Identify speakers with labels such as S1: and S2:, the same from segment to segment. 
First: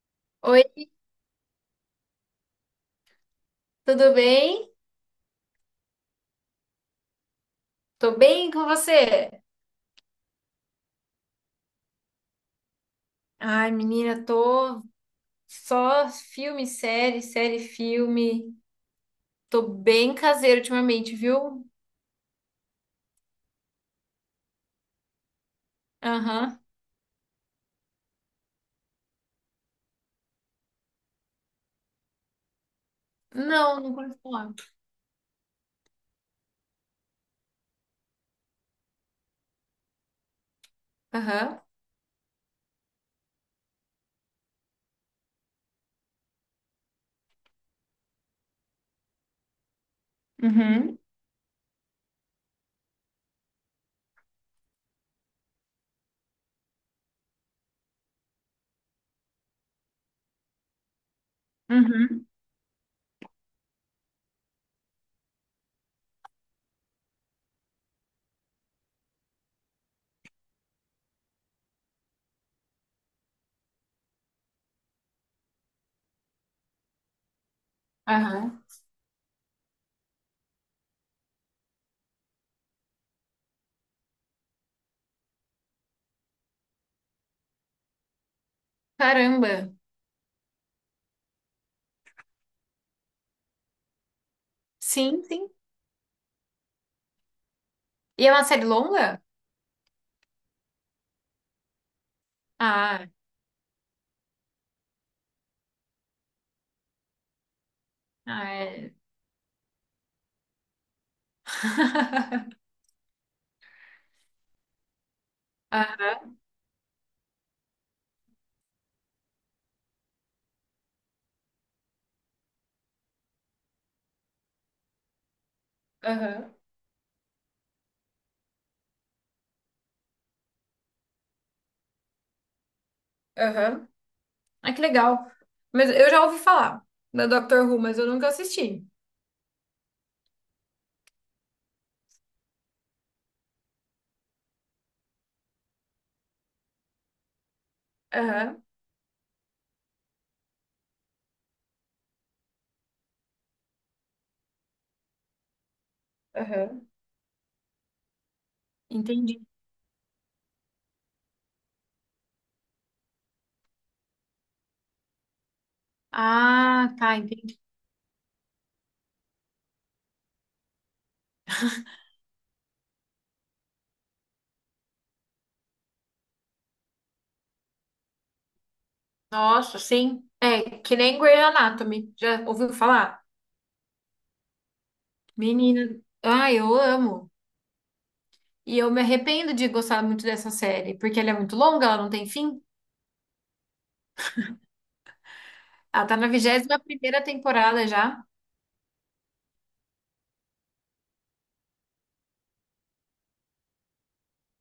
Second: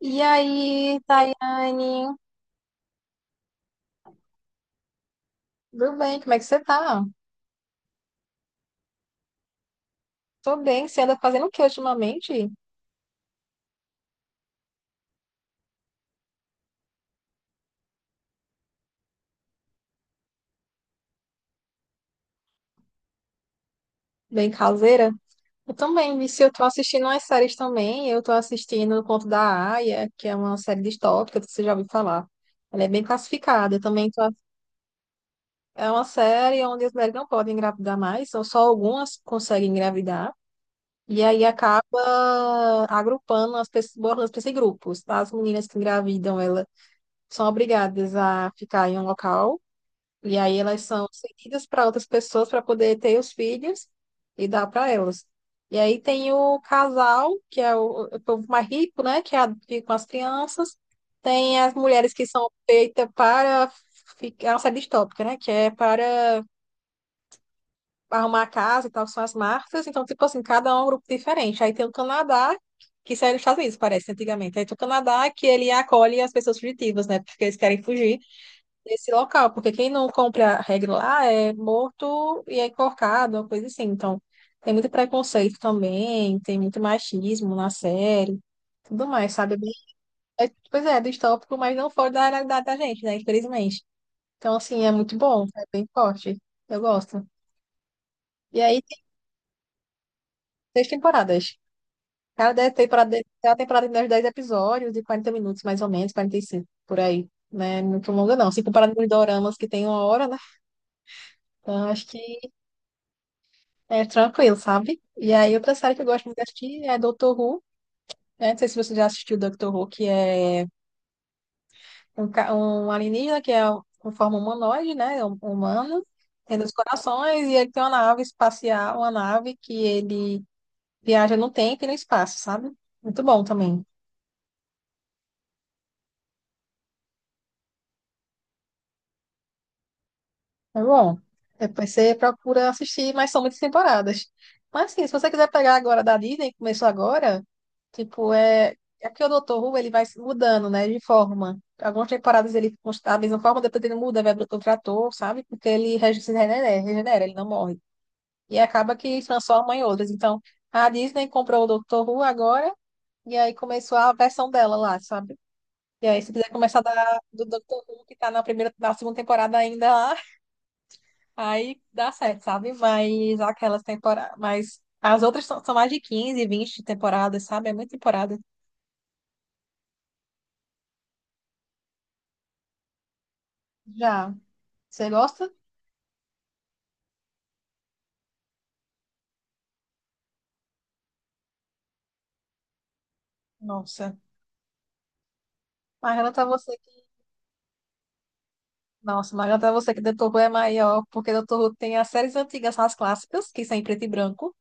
S1: E
S2: Oi,
S1: aí, Tayane?
S2: tudo bem?
S1: Tudo bem? Como é que você tá?
S2: Tô bem com você?
S1: Tô bem. Você anda fazendo o que ultimamente?
S2: Ai, menina, tô só filme, série, série, filme. Tô bem caseiro ultimamente, viu?
S1: Bem caseira? Eu também, Vici. Eu
S2: Aham.
S1: tô assistindo umas séries também. Eu tô assistindo O Conto da Aia, que é uma série distópica que você já ouviu falar. Ela é bem classificada. Eu
S2: Não,
S1: também
S2: conheço
S1: tô...
S2: falar.
S1: É uma série onde as mulheres não podem engravidar mais, são só algumas que conseguem engravidar. E aí
S2: Aham.
S1: acaba agrupando as pessoas, botando as pessoas em grupos. As meninas que engravidam, elas são obrigadas a ficar em um local. E aí elas
S2: Uhum.
S1: são cedidas para outras pessoas para poder ter os filhos e dar para elas. E aí tem o casal, que é o povo mais rico, né? Que é fica com as crianças. Tem as mulheres que
S2: Uhum.
S1: são feitas para ficar, é uma série distópica, né? Que é para arrumar a casa e tal, que são as marcas. Então, tipo assim, cada um é um grupo diferente. Aí tem o Canadá, que isso era nos Estados Unidos, parece, antigamente. Aí tem o Canadá, que ele acolhe as pessoas fugitivas, né? Porque eles querem fugir
S2: Aham.
S1: nesse local, porque quem não cumpre a regra lá é morto e é enforcado, uma coisa assim. Então, tem muito preconceito também, tem muito machismo na série, tudo mais, sabe?
S2: Caramba.
S1: Pois é, é distópico, mas não fora da realidade da gente, né? Infelizmente. Então, assim, é muito
S2: Sim,
S1: bom,
S2: sim.
S1: é bem forte. Eu gosto.
S2: E é uma
S1: E
S2: série
S1: aí, tem
S2: longa?
S1: 6 temporadas. Cada dez
S2: Ah,
S1: temporada, cada temporada tem uns 10 episódios, de 40 minutos, mais ou menos, 45 por aí, né? Não é muito longa,
S2: ah,
S1: não. Se comparado
S2: é.
S1: com os doramas que tem uma hora, né? Então, acho que é tranquilo, sabe? E aí, outra série que eu
S2: Ah,
S1: gosto muito de assistir é Doctor Who, né? Não sei se você já assistiu Doctor Who, que é um alienígena que é com forma humanoide, né? É um humano,
S2: aham.
S1: tem 2 corações, e ele tem uma nave espacial, uma nave que ele viaja no tempo e no espaço, sabe? Muito bom também.
S2: Aham. Ah, que legal. Mas eu já ouvi falar da Doctor Who, mas eu nunca assisti.
S1: É bom. Depois você procura assistir, mas são muitas temporadas. Mas assim, se você quiser pegar agora da Disney, que começou agora, tipo,
S2: Aham.
S1: é. É porque o Dr. Who ele vai se mudando, né, de forma. Algumas temporadas ele está da mesma forma, depois ele muda, vai para outro ator, sabe? Porque ele se regenera,
S2: Aham.
S1: regenera, ele não morre. E acaba que
S2: Entendi.
S1: transforma em outras. Então, a Disney comprou o Dr. Who agora, e aí começou a versão dela lá, sabe? E aí, se quiser começar
S2: Ah, tá,
S1: da, do
S2: entendi.
S1: Dr. Who, que tá na primeira, na segunda temporada ainda lá, aí dá certo, sabe? Mas aquelas temporadas. Mas as outras são mais de 15 20 temporadas, sabe? É muita temporada.
S2: Nossa, sim. É, que nem Grey Anatomy. Já ouviu falar?
S1: Já. Você gosta?
S2: Menina, ah, eu amo. E eu me arrependo de gostar muito dessa série, porque ela é muito longa, ela não tem fim.
S1: Nossa.
S2: Ela tá na
S1: Margaranta você
S2: vigésima
S1: que.
S2: primeira temporada já.
S1: Nossa, Margaranta você que Dr. Who é maior, porque Dr. Who tem as séries antigas, as clássicas, que são em preto e branco.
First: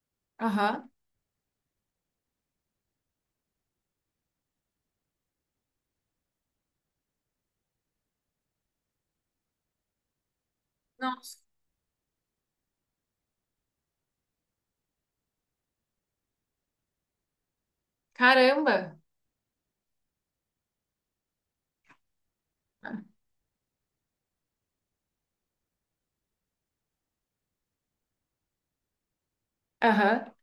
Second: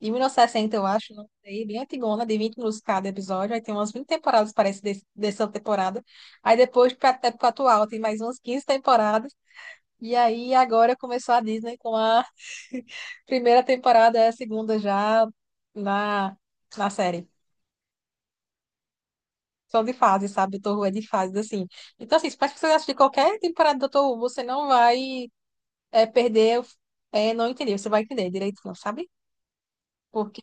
S1: De 1960, eu
S2: Aham.
S1: acho, não sei, bem antigona, de 20 minutos cada episódio. Aí tem umas 20 temporadas, parece, dessa temporada. Aí depois, pra época atual, tem mais umas 15 temporadas. E aí agora começou a
S2: Nossa,
S1: Disney com a primeira temporada, é a segunda já na, na série.
S2: caramba.
S1: São de fases, sabe? Doutor Who é de fases, assim. Então, assim, para que você assistir qualquer temporada do Doutor Who, você não vai perder, não entender. Você vai entender direitinho, sabe?
S2: Aham.
S1: Porque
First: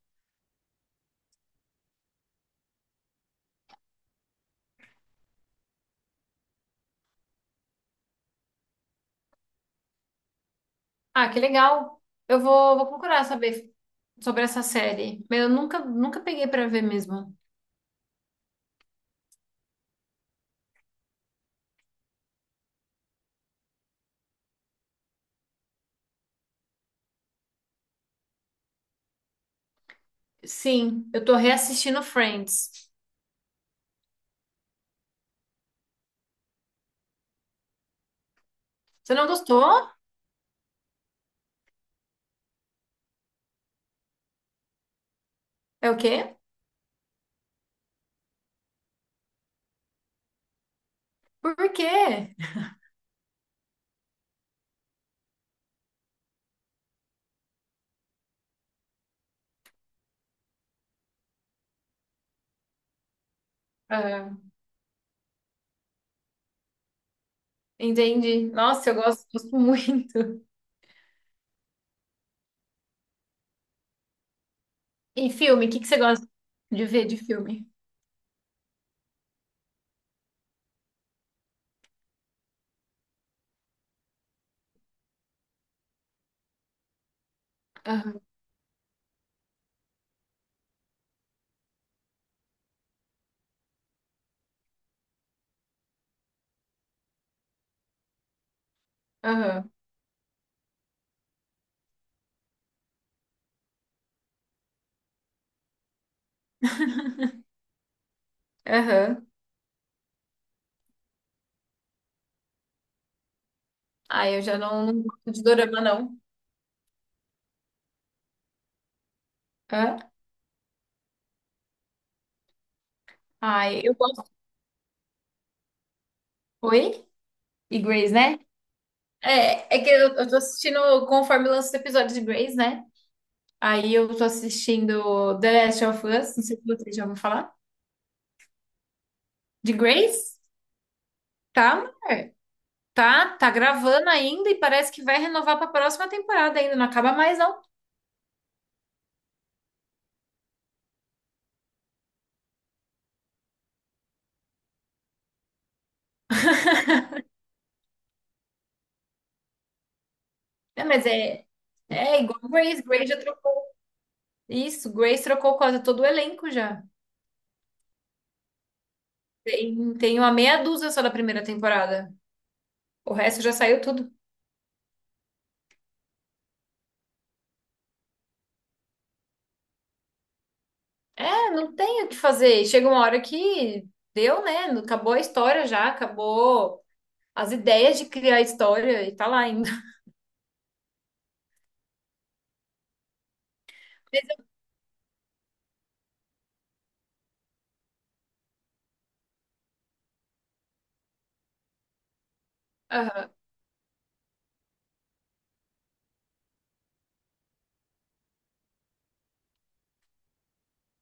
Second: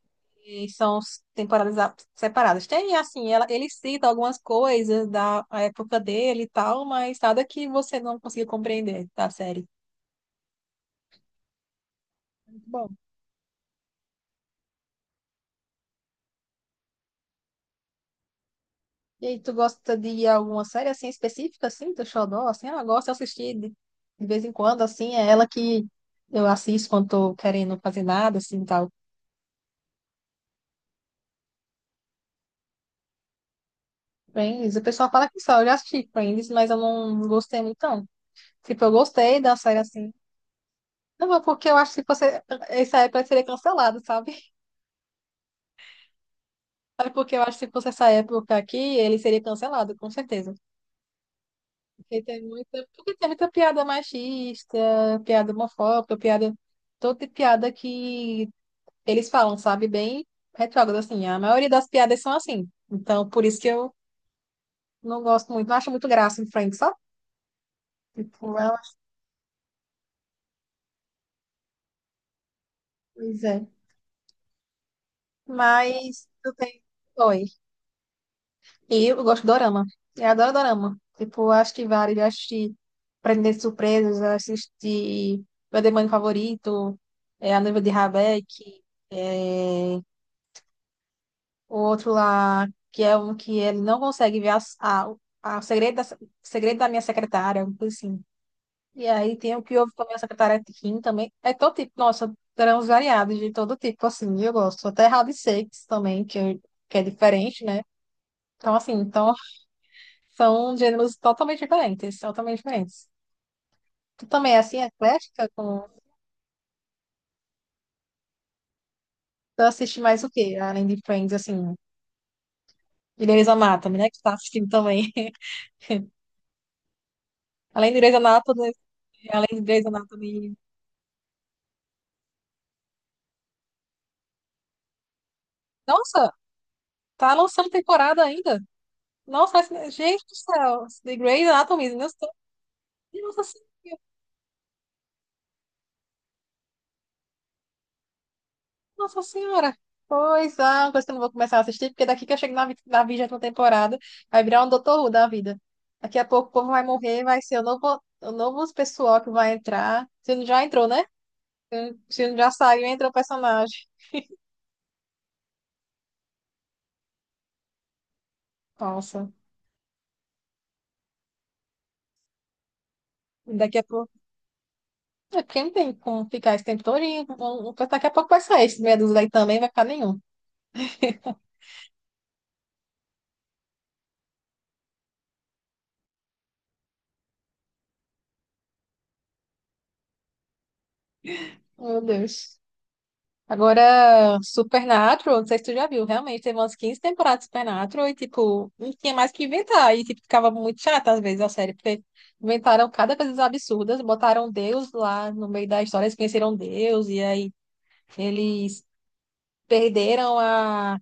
S1: são separadas. Tem, assim, ele cita algumas coisas da época dele e tal, mas nada que você não consiga compreender da série.
S2: Ah, que legal. Eu
S1: Muito
S2: vou, vou
S1: bom.
S2: procurar saber sobre essa série. Mas eu nunca peguei pra ver mesmo.
S1: E aí, tu gosta de alguma série assim específica, assim, do Xodó? Assim, ela gosta de assistir de vez em quando, assim, é ela que eu assisto quando tô querendo fazer nada, assim, tal.
S2: Sim, eu tô reassistindo Friends.
S1: Friends, o pessoal fala que só, eu já assisti Friends, mas eu não gostei muito, não. Tipo, eu
S2: Você não
S1: gostei da
S2: gostou?
S1: série, assim. Não, mas porque eu acho que se fosse, essa época ele seria cancelado, sabe?
S2: É o quê?
S1: É porque eu acho que se fosse essa época aqui, ele seria cancelado, com certeza.
S2: Por
S1: Porque
S2: quê?
S1: tem muita, porque tem muita piada machista, piada homofóbica, piada todo tipo de piada que eles falam, sabe, bem retrógrado, assim. A maioria das piadas são assim. Então, por isso que eu
S2: Ah,
S1: não gosto muito, não acho muito graça em Friends, só
S2: entendi.
S1: tipo, ela,
S2: Nossa, eu gosto muito.
S1: pois é.
S2: E filme, o que que você gosta
S1: Mas eu tenho.
S2: de ver de
S1: Oi.
S2: filme?
S1: E eu gosto de dorama. Eu adoro dorama. Tipo, eu acho vários. Eu assisti Prender Surpresas, eu assisti Meu Demônio Favorito, é, A Noiva de
S2: Aham,
S1: Rabeck, é, o outro lá, que é um que ele não consegue ver o segredo da minha secretária, algo assim. E aí tem o
S2: aham,
S1: que houve também, essa cataratinha também. É todo tipo, nossa, grãos variados de todo tipo, assim, eu gosto. Até hard shakes também, que é diferente, né? Então, assim,
S2: aham.
S1: então são gêneros totalmente diferentes, totalmente diferentes. Tu
S2: Ah, eu
S1: também,
S2: já
S1: é, assim, é
S2: não, não gosto de
S1: eclética
S2: dorama,
S1: com...
S2: não.
S1: Tu assiste
S2: Hã?
S1: mais o quê? Além de Friends, assim, de Grey's
S2: Ai, eu
S1: Anatomy, né? Que tu
S2: gosto.
S1: tá assistindo também.
S2: Oi? E
S1: Além de
S2: Grey's,
S1: Grey's
S2: né?
S1: Anatomy, Além de
S2: É, é
S1: Grey's
S2: que eu tô
S1: Anatomy...
S2: assistindo conforme lança os episódios de Grey's, né? Aí eu tô assistindo The Last of
S1: Nossa,
S2: Us, não sei se você já ouviu
S1: tá
S2: falar.
S1: lançando temporada ainda? Nossa,
S2: De
S1: assim, gente do
S2: Grey's?
S1: céu, The Grey's
S2: Tá,
S1: Anatomy, meu
S2: mulher. Tá, tá
S1: Deus,
S2: gravando ainda e parece que vai renovar pra próxima temporada ainda. Não acaba mais, não.
S1: Nossa Senhora! Pois é, uma coisa que eu não vou começar a assistir, porque daqui que eu chego na, na 20ª temporada, vai virar um Doutor Who da vida. Daqui a pouco o povo vai morrer, vai ser o novo pessoal que vai entrar. Se não já
S2: É,
S1: entrou, né?
S2: mas é, é
S1: Se não
S2: igual
S1: já
S2: Grace.
S1: saiu,
S2: Grace
S1: entrou o
S2: já trocou.
S1: personagem.
S2: Isso, Grace trocou quase todo o elenco já.
S1: Nossa,
S2: Tem uma meia dúzia só da primeira temporada. O resto já
S1: daqui
S2: saiu
S1: a
S2: tudo.
S1: pouco. É porque não tem como ficar esse tempo todo. E daqui a pouco vai sair esse meia dúzia aí também, vai ficar nenhum.
S2: É, não tem o que fazer. Chega uma hora que deu, né? Acabou a história já, acabou as ideias de criar a história e tá lá ainda.
S1: Meu Deus. Agora, Supernatural, não sei se tu já viu, realmente teve umas 15 temporadas de Supernatural e, tipo, não tinha mais o que inventar. E, tipo, ficava muito chata às vezes a série, porque inventaram cada
S2: Aham,
S1: coisa absurda, botaram Deus lá no meio da história, eles conheceram Deus, e aí eles perderam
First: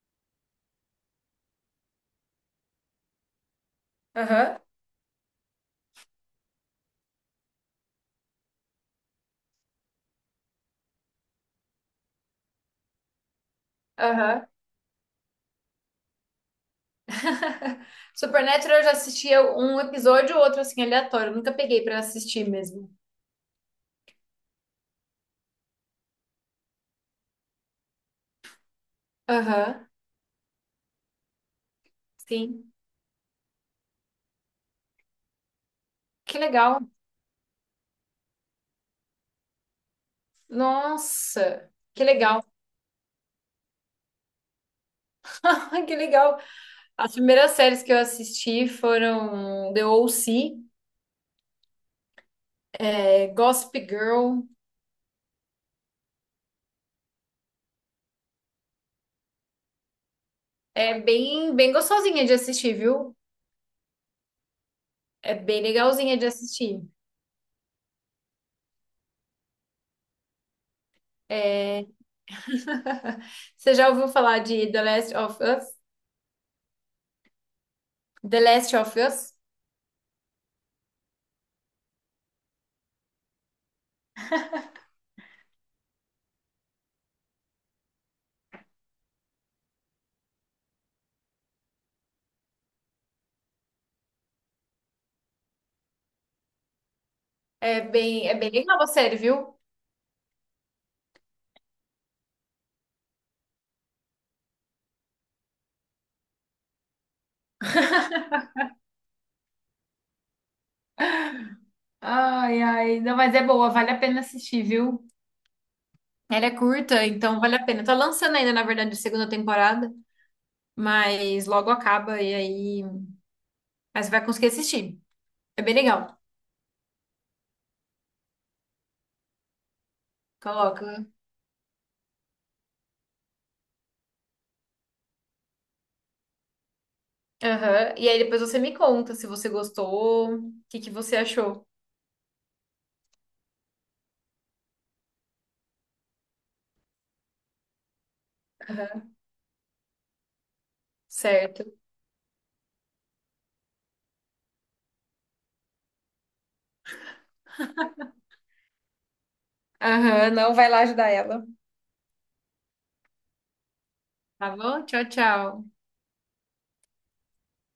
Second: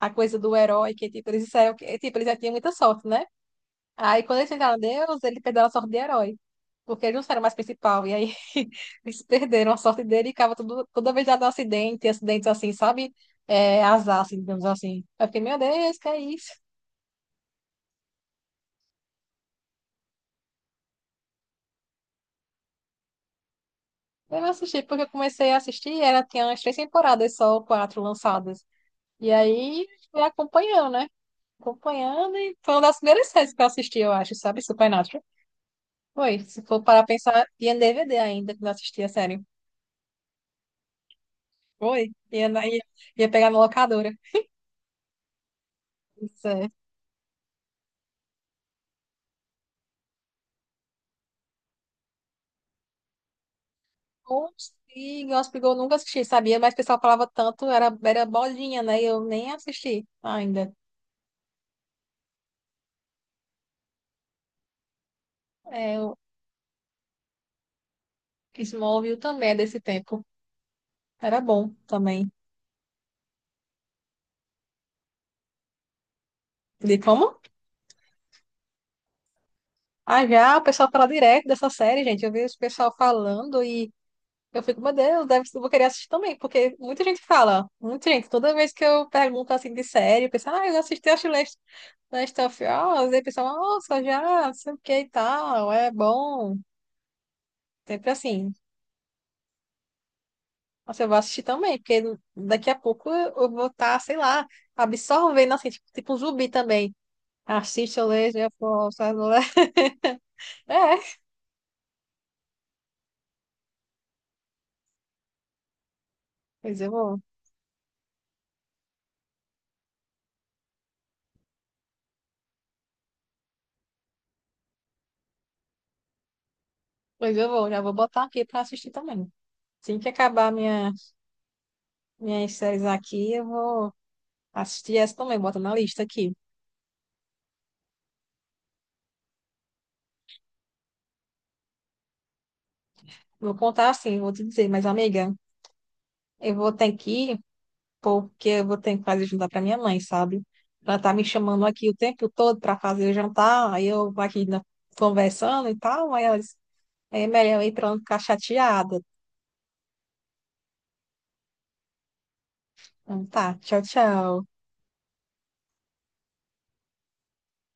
S1: a coisa do herói, que, tipo, eles disseram que, tipo, eles já tinham muita sorte, né? Aí, quando eles
S2: aham,
S1: tentaram Deus, ele perdeu a sorte de herói. Porque eles não eram mais principal. E aí, eles perderam a sorte dele e ficava tudo, toda vez dado um acidente, acidentes assim, sabe? É, azar, assim,
S2: aham.
S1: digamos assim. Eu fiquei, meu Deus, que é isso?
S2: Supernatural eu já assistia um episódio ou outro assim aleatório. Eu nunca peguei pra assistir mesmo.
S1: Eu não assisti, porque eu comecei a assistir, era, tinha umas 3 temporadas só, quatro lançadas. E aí,
S2: Aham,
S1: fui acompanhando, né? Acompanhando, e
S2: sim.
S1: foi uma das primeiras séries que eu assisti, eu acho, sabe? Supernatural. Foi,
S2: Que
S1: se for
S2: legal.
S1: para pensar, tinha DVD ainda, que não assistia, sério.
S2: Nossa, que
S1: Foi,
S2: legal.
S1: ia, na- ia, ia pegar na locadora.
S2: Ai, que legal.
S1: Isso é.
S2: As primeiras séries que eu assisti foram The O.C., é, Gossip Girl.
S1: Consigo, Hóspede eu nunca assisti, sabia? Mas o pessoal falava tanto, era, era bolinha, né? Eu nem assisti ainda.
S2: É bem gostosinha de assistir, viu? É bem
S1: É, o
S2: legalzinha de assistir.
S1: Smallville também é desse tempo. Era bom
S2: É...
S1: também.
S2: Você já ouviu falar de The Last of Us?
S1: De como?
S2: The Last of Us?
S1: Ah, já, o pessoal fala direto dessa série, gente. Eu vi o pessoal falando e eu fico, meu Deus, deve, eu vou querer assistir também, porque muita gente fala, muita gente. Toda vez que eu pergunto assim de série, o pessoal, ah, eu assisti a Last of Us, e o pessoal, nossa, já, não sei o que e tal, é bom. Sempre
S2: É bem
S1: assim.
S2: legal a série, viu?
S1: Nossa, eu vou assistir também, porque daqui a pouco eu vou estar, sei lá, absorvendo, assim, tipo, tipo um zumbi também. Assiste, eu leio, eu posso, eu leio. É,
S2: Ai, ai, não, mas é boa, vale a pena assistir, viu? Ela é
S1: pois eu
S2: curta,
S1: vou.
S2: então vale a pena. Tá lançando ainda, na verdade, a segunda temporada. Mas logo acaba e aí. Mas você vai conseguir assistir. É bem legal.
S1: Pois eu vou, já vou botar aqui pra assistir também. Assim que acabar minha,
S2: Coloca.
S1: minhas séries aqui, eu vou assistir essa também, bota na lista aqui.
S2: Aham. E aí depois você me conta se você gostou, o que que você achou.
S1: Vou contar assim, vou te dizer, mas amiga, eu vou ter que ir, porque eu vou ter que
S2: Aham.
S1: fazer jantar pra minha mãe, sabe? Ela tá me
S2: Certo.
S1: chamando aqui o tempo todo pra fazer o jantar, aí eu aqui na- conversando e tal, aí ela disse, é melhor ir pra não ficar chateada.
S2: Aham, não vai lá ajudar ela.
S1: Então tá, tchau, tchau.
S2: Tá bom? Tchau, tchau.